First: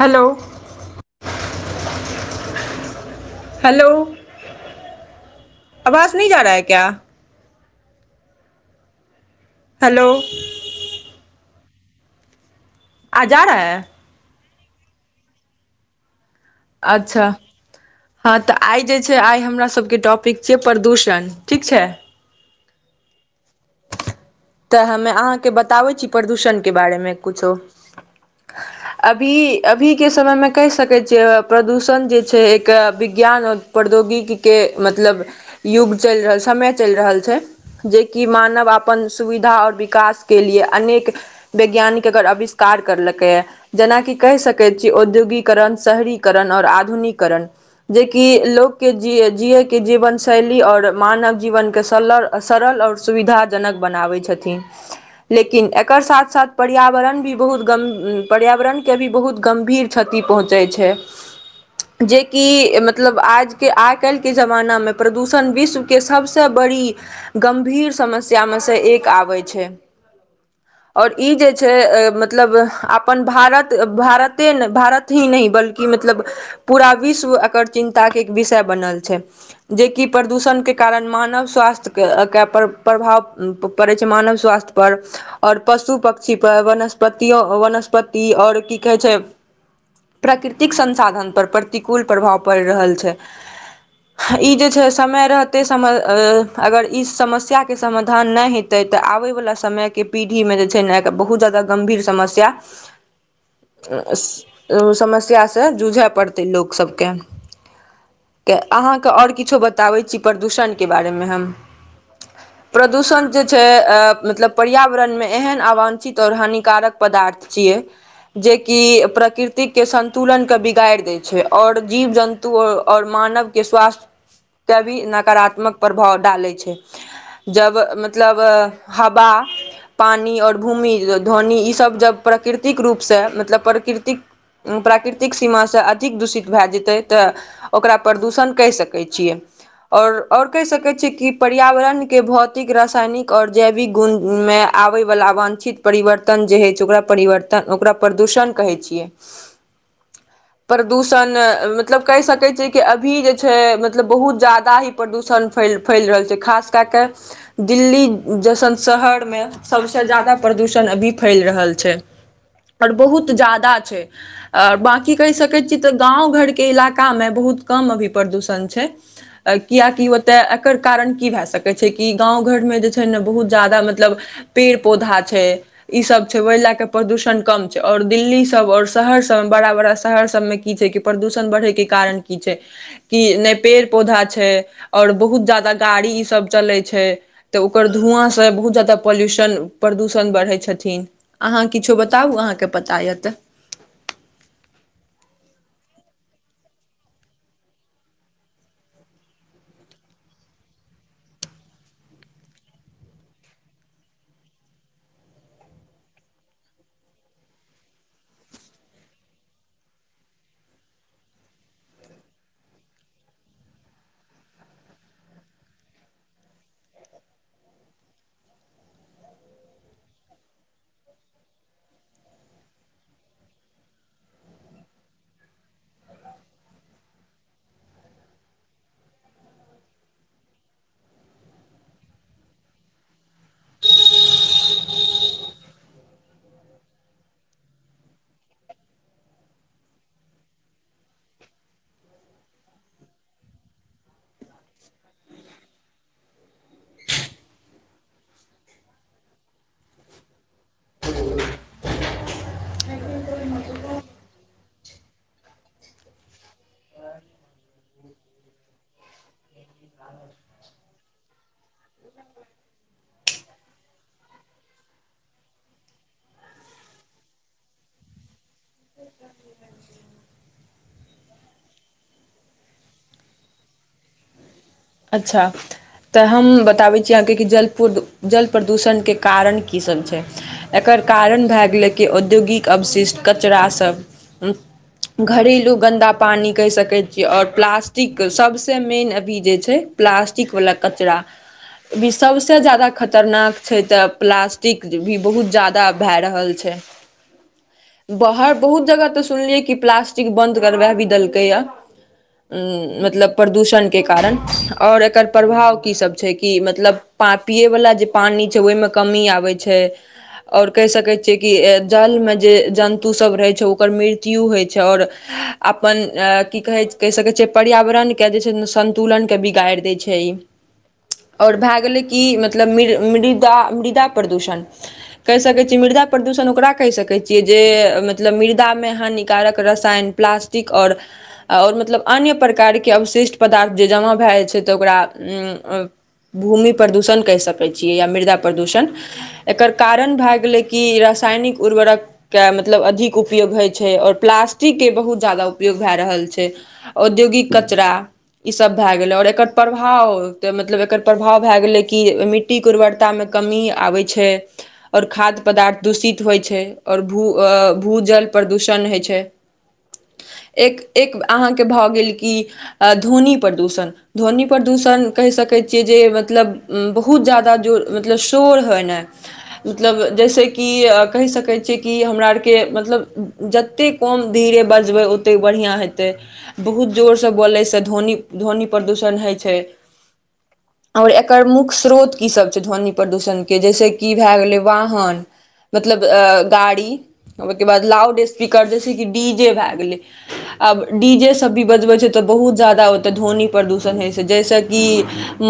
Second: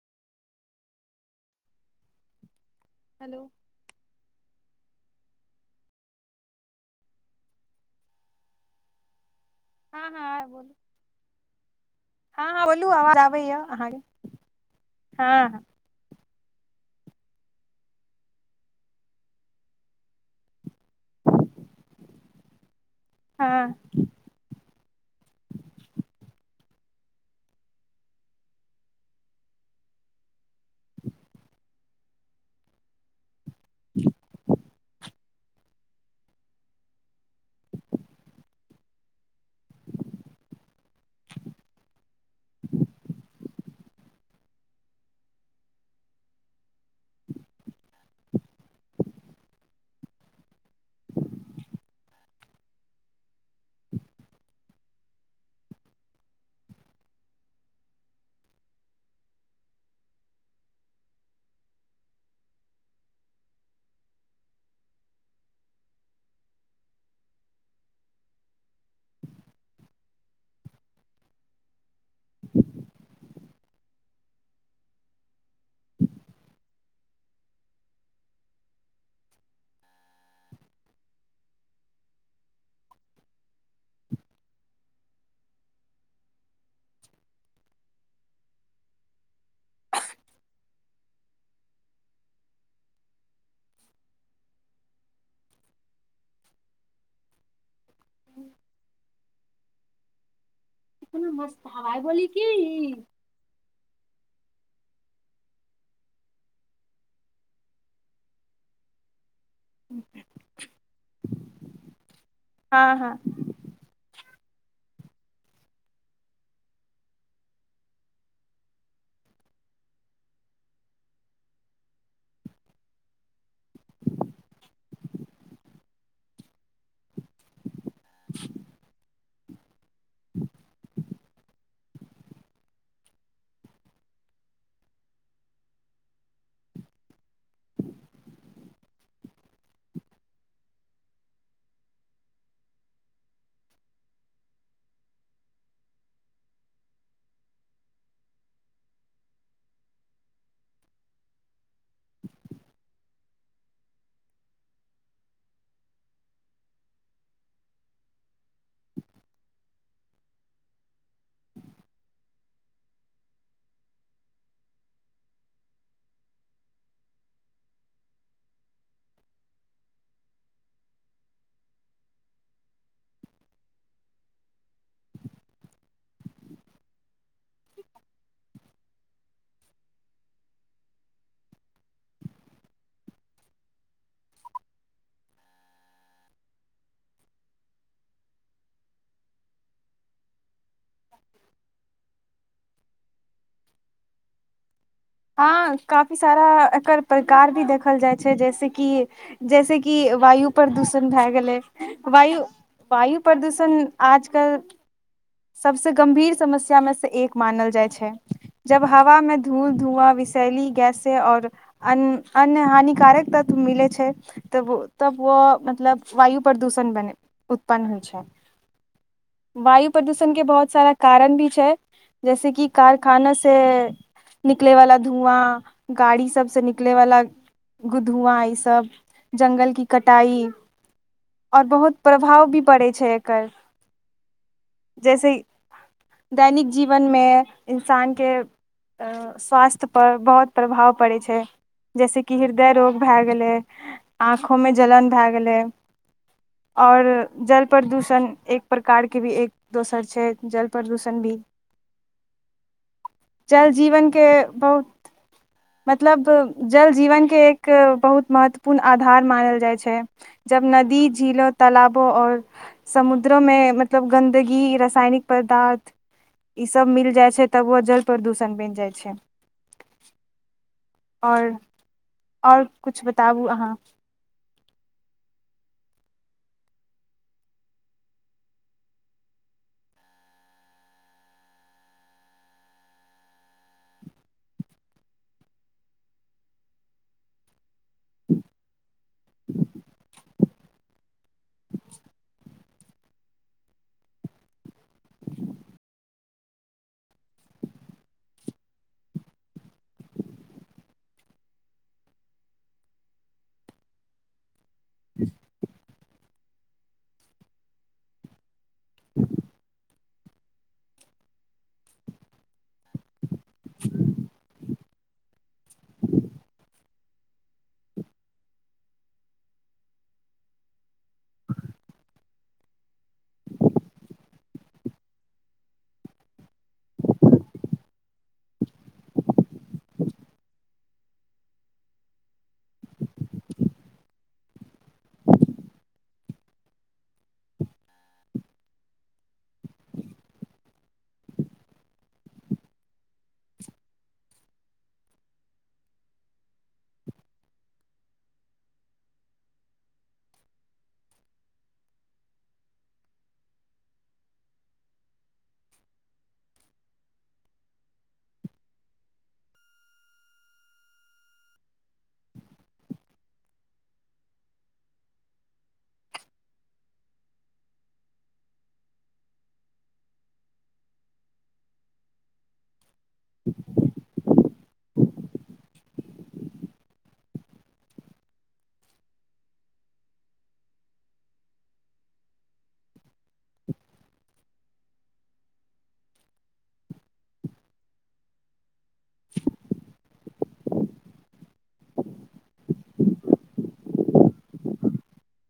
Hello hello hello आवाज नहि जा रहा है क्या हेलो हँ हँ बोलू हँ ह बोलू आवाज आ जा आबैय रहा है अहाँके हँ अच्छा हँ तऽ आइ जे छै आइ हमरा सबके टॉपिक छियै प्रदूषण ठीक छै हँ तऽ हमे अहाँके बताबै छी प्रदूषण के बारेमे कुछो अभी अभीके समयमे कहि सकैत छियै प्रदूषण जे छै एक विज्ञान प्रद्योगिके मतलब युग चलि रहल समय चलि रहल छै जेकि मानव आपन सुविधा और विकास के लिए अनेक वैज्ञानिक एकर आविष्कार करलकै या जेनाकि कहि सकैत छीै औद्योगीकरण शहरीकरण ओर आधुनीकरण जेकि लोकके जिय जियैके जीवन शैली ओर मानव जीवनके सलर सरल ओर सुविधाजनक बनाबै छथिन लेकिन एकर साथ साथ पर्यावरण भी बहुत गम पर्यावरण के भी बहुत गम्भीर क्षति पहुँचै छै जेकि मतलब आजके आइकाल्हि के जमानामे प्रदूषण विश्वके सभसँ बड़ी गम्भीर समस्यामे सँ एक आबै छै ओर ई जे छै मतलब आपन भारत भारते ने भारत ही नहि बल्कि मतलब पूरा विश्व एकर चिन्ता एक विषय बनल छै जेकि प्रदूषणके कारण मानव स्वास्थ्यकेके प्र प्रभाव पड़ै छै मानव स्वास्थ्यपर आओर पशु पक्षीपर वनस्पतियो वनस्पति आओर की कहे छै प्राकृतिक संसाधन पर प्रतिकूल प्रभाव पड़ि रहल छै ई जे समय रहते अगर ई समस्या के सम - धान नय हेतै तऽ आबे वाला समय के पीढ़ी मे जे छै न कोनो बहुत मस्त जादा हवाइ गंभीर बोली की समस्या समस्यासँ जूझय पड़तै लोक सभके त अहाँके ओर किछो बताबैत छी प्रदूषणके बारेमे हम हँ हँ प्रदूषण जे छै मतलब पर्यावरणमे एहन अवांछित ओर हानिकारक पदार्थ छियै जेकि प्रकृतिक के संन्तुलनक के बिगाड़ि देय छै और जीव जन तु आओर मानव के स्वास्थ्य के भी नकारात्मक प्रभाव डालै छै जब मतलब हवा पानि आओर भूमि ध्वनि ईसभ जब प्रकृतिक रूपसँ मतलब प्रकृतिक प्राकृतिक सीमासँ अधिक दूषित भए जेतै तऽ ओकरा प्रदूषण कहि सकैत छियै आओर आओर कहि सकैत छियै कि पर्यावरण के भौतिक रसायनिक आओर जैविक गुणमे आबैवला वाञछित परिवर्तन होइ छै ओकरा परिवर्तन ओकरा प्रदूषण कहै छियै प्रदूषण मतलब कहि सकैत छियै कि अभी जे छै मतलब बहुत ज्याददा ही प्रदूषण फैल फैल रहल छै खास कए कए दिल्ली जसन शहर मे सबसे ज्यादा प्रदूषण अभी फैल रहल छै पर बहुत जायदा छै आ बाँकी कहि सकैत छी तऽ गाँव घरके इलाकामे बहुत कम अभी प्रदूषण छै कियाकि ओते एकर कारण की भए सकत कहै छै कि गाँव घरमे जे छै ने बहुत जादा मतलब पेड़ पौधा छै ई सब छै ओहि लए क प्रदूषण कम छै और दिल्ली सब और शहर सब मे बड़ा बड़ा शहर सब में की छै कि प्रदूषण बढ़ैके कारण की छै कि ने पेड़ पौधा छै और बहुत जादा गाड़ी ई सब चलै छै तऽ ओकर धुआँ से बहुत जादा पॉल्यूशन प्रदूषण बढ़ै छै थिन अहाँ किछो बताउ अहाँके पता यऽ तऽ हँ काफी सारा एकर प्रकार भी देखल जाय छै जैसे कि जैसे कि वायु प्रदूषण भए गेलै वायु वायु प्रदूषण आज कल सबसे गंभीर समस्या मे से एक मानल जाइ छै जब हवा में धूल धुआ विषैली गैस और अन्य अन्य हानिकारक तत्व मिले छै तब तब व मतलब वायु प्रदूषण बने उत्पन्न होइ छै वायु प्रदूषण के बहुत सारा कारण भी छै जैसे कि कारखाना से निकले वाला धुआ गाड़ी सब से निकले वाला गु धुआ ई सब जंगल की कटाई और बहुत प्रभाव भी पड़ै छै एकर [unintelligible] जैसे दैनिक जीवनमे इन्सानके स्वास्थ्य पर बहुत प्रभाव पड़ैत छै जैसेकि हृदय रोग भए गेलै आँखों में जलन भए गेलै आओर जल प्रदूषण एक प्रकारके भी एक दोसर छै जल प्रदूषण भी जीवनके बहुत मतलब जल जीवनके एक बहुत महत्वपूर्ण आधार मानल जाइ छै जब नदी झीलों तालबो आऔ समुद द्रो में मतलब गन्दगी रसायनिक पदार्थ ई सब मिल जाइ छै तब बहुत जल प्रदूषण बनि जाइ छै और और कुछ बताबू अहाँ अच्छा तऽ हम बताबै छी अहाँके कि जल प्रद जल प्रदूषणके कारण की सब छै एकर कारण भए गेलै कि औद्योगिक अवशिष्ट कचरासभ घरेलू गन्दा पानी कहि सकैत छियै और प्लास्ट टिक सबसे मे न अभी जे छै पलास्टीक वाला कचरा तै जदा खतरनाक छै तऽ प्लास्टिक भी बहुत जदा भए रहल छै बाहर बहुत जगह तऽ सुनलियै कि प्लास्टिक बंद करबा भी देलकै या मतलब प्रदूषणके कारण और एकर प्रभाव कीसभ छै कि मतलब पापिए वला जे पानि छै ओहिमे कमी आबै छै और कहि सकै छियै कि जलमे जे जन्तुसभ रहै छै ओकर मृत्यु होइ छै आओर आपन की कहै कहि सकै छै पर्यावरण के जे छै संतुलन कै बिगाड़ दै छै ई आओर भए गेलै कि मतलब मृ मृदा मृदा प्रदूषण कहि सकै छियै मृदा प्रदूषण ओकरा कहि सकै छियै जे मतलब मृदामे हानिकारक रसायन प्लास्टिक और और मतलब अन्य प्रकार के अवशिष्ट पदार्थ जे जमा भए जाइ छै त ओकरा भूमि प्रदूषण कहि सकै छियै या मृदा प्रदूषण एकर कारण भए गेलै कि रासायनिक उर्वरक के मतलब अधिक उपयोग है छै ओर प्लास्टिकके बहुत ज्यादा उपयोग भाय रहल छै औद्योगिक कचरा ई सब भाए गेले ओर एकर प्रभाव मतलब एकर प्रभाव भए गेले की मिट्टी की उर्वरता मे कमी आबै छै आओर खाद्य पदार्थ दूषित होइ छै आओरो भू जल प्रदूषण होइ छै एक एक अहाँके भऽ गेल कि ध्वनि प्रदूषण ध्वनि प्रदूषण कहि सकै छियै जे मतलब बहुत ज्यादा जोर मतलब शोर होइ नहि मतलब जैसेक कि कहि सकै छियै कि हमरा आरके मतलब जतेक कोन धीरे बजबै ओतेक बढिया हेतै बहुत जोर सँ बोले सँ ध्वनि ध्वनि प्रदूषण है छै आओर एकर मुख्य श्रोत की सभ छै ध्वनि प्रदूषणके जैसे कि भए गेलै वाहन मतलब अ गाड़ी ओके बाद लाउडस्पीकर जैस कि डी जे भए गेलै आब डी जेे सब भी बजबै छै तऽ बहुत ज्यादा ध्वनि प्रदूषण है छै जैसे की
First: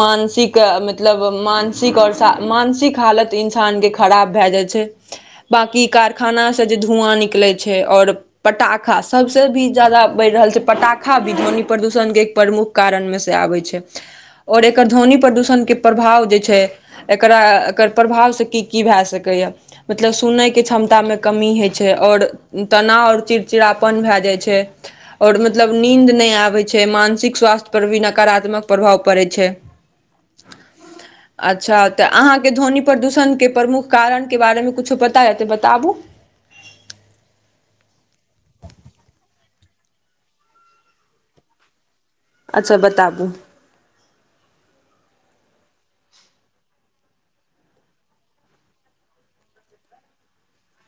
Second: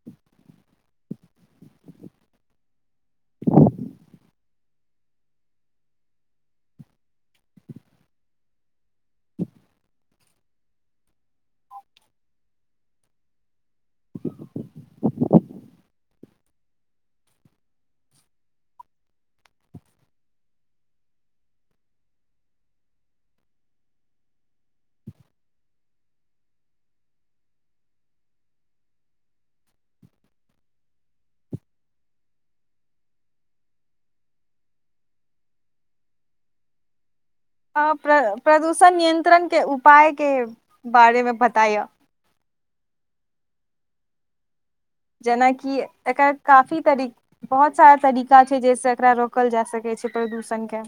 मानसिक मतलब मान सिक ओर सा मानसिक हालत इन्सान के खराब भए जाइ छै बाँकी कारखानासँ जे धुआँ निकले छै आओर पटाखा सभसे भी ज्यादा बढ़ि रहल छै पटाखा भी ध्वनि प्रदूषण के प्रमुख कारण मे से आबै छै और एकर ध्वनि प्रदूषण के प्रभाव जे छै एकरा एकर प्रभावसँ की की भए सकैए मतलब सुनेके क्षमतामे कमी है छै और तनाव ओर चिड़चिड़ापन भए जाइ छै और मतलब नींद नहि आबै छै मानसिक स्वास्थ्य पर भी नकारात्मक प्रभाव पड़ै छै अच्छा तऽ अहाँके ध्वनि प्रदूषणके प्रमुख कारणके बारेमे कुछो पता य त बताबू ह प्र प्रदूषण नियंत्रण के उपाय के बारे मे पताय अच्छा बताबू जेनाकि एकर काफी तरी बहुत सारा तरीका छै जैसे एकरा रोकल जा सकैत छै प्रदूषणके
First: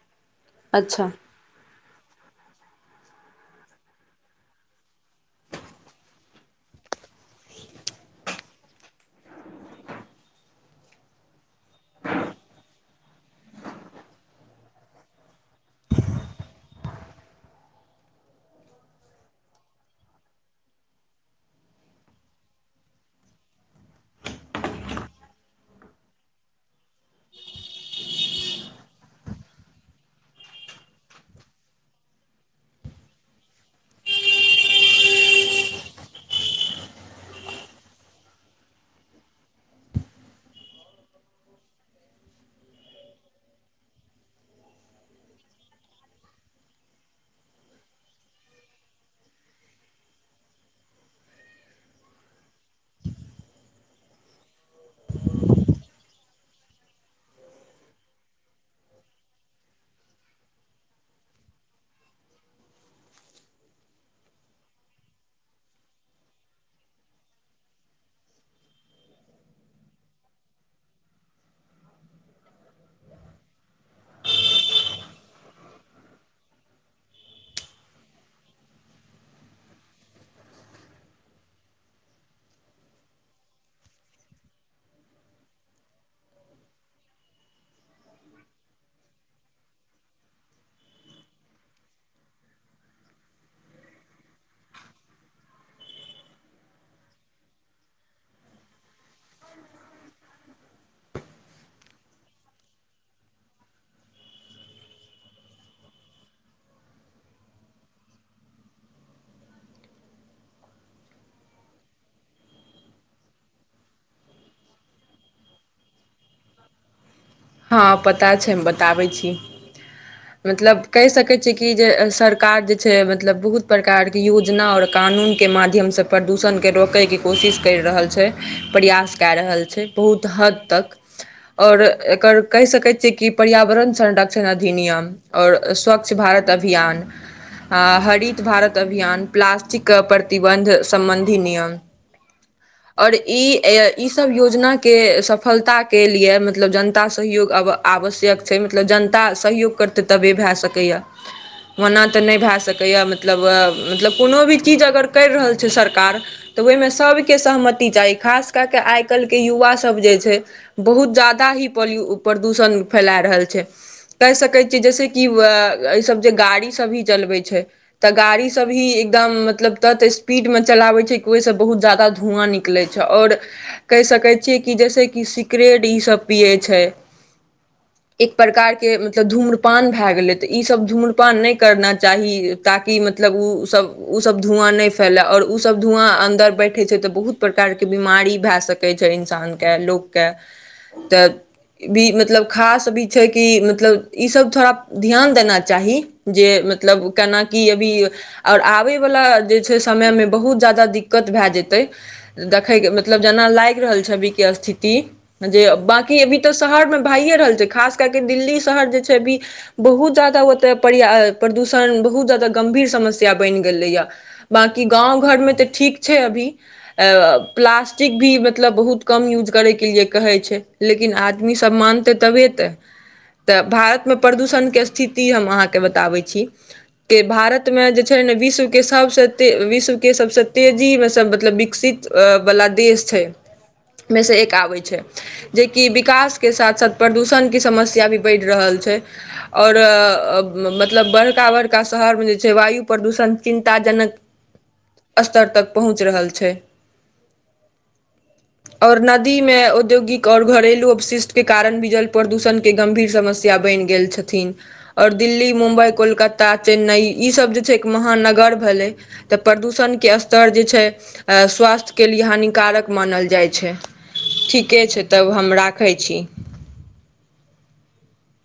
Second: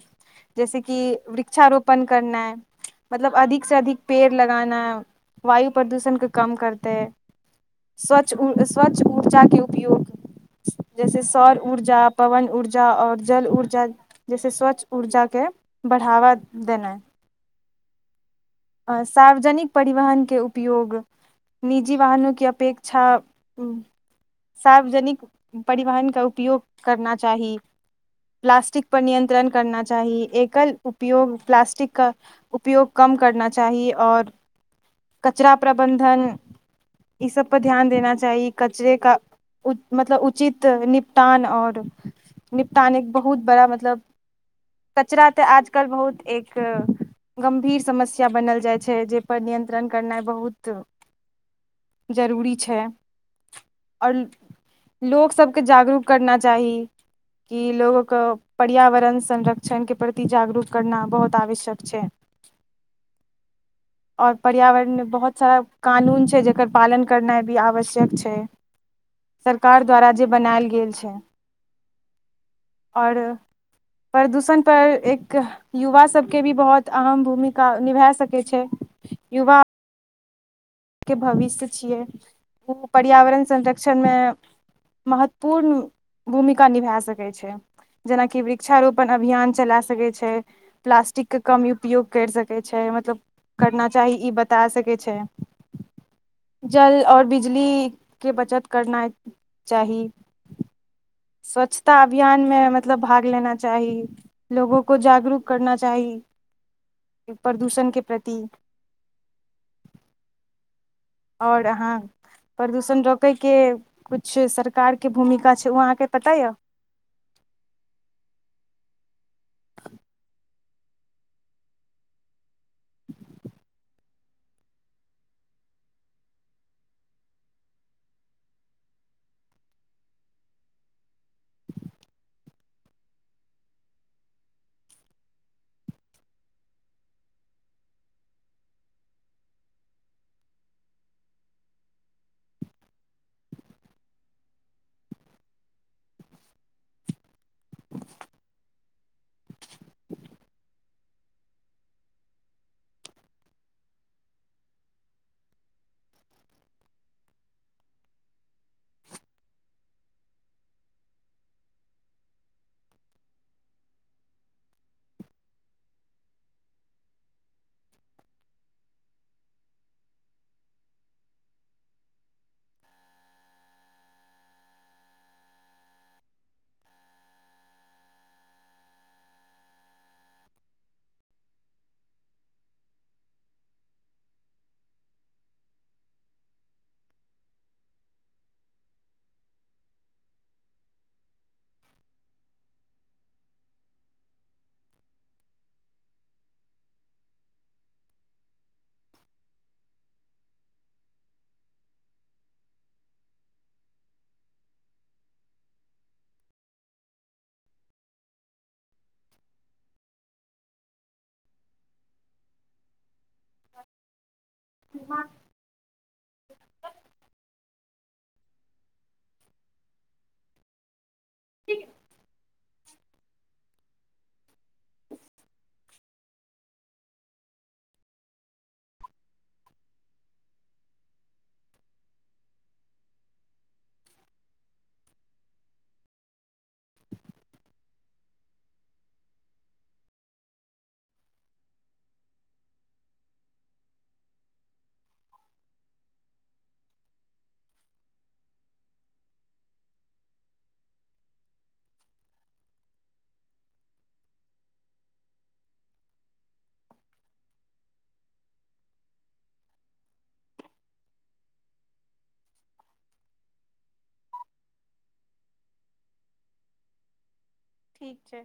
जैसे की अच्छा वृक्षारोपण करना मतलब अधिक से अधिक पेड़ लगाना वायु प्रदूषण के कम करते स्वच्छ स्वच्छ ऊर्जा के उपयोग जैसे सौर ऊर्जा पवन ऊर्जा और जल ऊर्जा जैसे स्वच्छ ऊर्जा के बढ़ावा देना आ सार्वजनिक परिवाहनके उपयोग निजी वाहनो की अपेक्षा सार्वजनिक परिवाहनके उपयोग करना चाही प्लास्टिक पर नियंत्रण करना चाही एकल उपयोग प्लास्टिक क उपयोग कम करना चाही और कचड़ा प्रबन्धन ई सब पर ध्यान देना चाही कचरे का मतलब उचित निपटान और निपटान एक बहुत बड़ा मतलब कचरा त आजकल बहुत एक गंभीर समस्या किया बनल जाइ छै जे पर नियंत्रण करनाइ बहुत जरूरी छै ओर लोक सबके जागरूक करना चाही कि लोकके पर्यावरण संरक्षणके प्रति जागरूक करना बहुत आवश्यक छै और पर्यावरण में बहुत सारा कानून छै जकर पालन करनाइ भी आवश्यक छै सरकार द्वारा जे बनायल गेल छै और प्रदूषण पर एक युवा सब के भी बहुत अहम भूमिका निभाय सकै छै युवा के भविष्य छियै ओ पर्यावरण संरक्षण में महत्वपूर्ण भूमिका निभा सकैत छै जेनाकि वृक्षारोपण अभियान चला सकैत छै प्लास्टिक के कम उपयोग करि सकैत छै मतलब करना चाही ई बता सकै छै जल और बिजली के बचत करना चाही स्वच्छता अभियान में मतलब भाग लेना चाही लोगो को जागरूक करना चाही प्रदूषण के प्रति और अहाँ प्रदूषण रोकय के कुछ सरकार के भूमिका छै ओ अहाँ के पता यऽ हाँ पता छै हम बताबै छी मतलब कह सके छी की जे सरकार जे छै मतलब बहुत प्रकार के योजना और कानून के माध्यम सँ प्रदूषण के रोकै के कोशिश करि रहल छै प्रयास कए रहल छै बहुत हद तक और एकर कहि सकैत छियै की पर्यावरण संरक्षण अधिनियम और स्वच्छ भारत अभियान हऽ हरित भारत अभियान प्लास्टिक कऽ प्रतिबन्ध सम्बन्धी नियम और ई ई सब योजना के सफलता के लिए मतलब जन जनता सहयोग आब आवश्यक छै मतलब जनता सहयोग करतै तबे भए सकैए ओना तऽ नहि भए सकैए मतलब मतलब कोनो भी चीज अगर करि रहल छै सरकार तऽ ओहिमे सभके सहमति चाही, खास कऽ कऽ आइ काल्हिक युवा सभ जे छै। बहुत ज्यादा ही प्रदूषण फैला रहल छै। कहि सकै छियै, जइसे कि एहि सभ जे गाड़ी सभ चलै छै। तऽ गाड़ी सभ भी एकदम तेज स्पीडमे चलाबै छै, ताहिसँ बहुत ज्यादा धुआँ निकलै छै। निकलै छै, आ कहि सकै छियै जेना कि सिगरेट ई सभ पियै। छैय एक प्रकार के मतलब धूम्रपान भए गेलै तऽ ईस सभ धूम्रपान नहि करना चाही। ताकि मतलब ओ सभ धुआँ नहि फैलय, आओर ओ धुआँ अन्दर बैठै छै तऽ बहुत। प्रकार प्रकारक बीमारी भऽ सकैत छै इंसानके, लोकके तऽ। भी मतलब खास भी छै। कि मतलब इसभ थोड़ा ध्यान देना चाही जे मतलब केना की अभी और आबय वाला जे छै, समय में बहुत ज्यादा दिक्कत भए जेतै देखैय के मतलब जेना लागि रहल छैविक के स्थिति जे बकी अभी तऽ शहर मे भइए रहल छै। खास कए के दिल्ली शहर जे अभी बहुत ज्यादा ओतऽ प्रदूषण बहुत जादा गंभीर समस्या समस्या बनि गेलैया बाँकी गाँव घर में तऽ ठीक छै अभी अऽ प्लास्टिक भी मतलब बहुत कम यूज करे के लिए कहे छै। लेकिन आदमी आदमी सभ मानतै तबे तऽ तऽ भारत में प्रदूषण के स्थिति हम अहाँ के बताबैत छी। के भारत में जे छै ने विश्वके सभ सँ तेजी में सँ मतलब विकसित वाला देश छै में से एक आबै छै जेकि व विकास के साथ साथ प्रदूषण की समस्या भी बढ़ि रहल छै। और मतलब बड़का बड़का शहर में जे छै, वायु प्रदूषण चिन्ताजनक। स्तर तक पहुँच रहल छै। और नदी में औद्योगिक और घरेलू। शिष्ट के कारण भी जल प्रदूषण के गंभीर समस्या बनि गेल छथिन। आओर दिल्ली, मुम्बइ, कोलकताता, चेन्नइ ईसभ जे छै एक महानगर भेलै। तऽ प्रदूषणके स्तर जे छै। स्वास्थ्यके लिए हानिकारक मानल जाइत छै। ठीके छै। तब हम राखै छी ठीक छै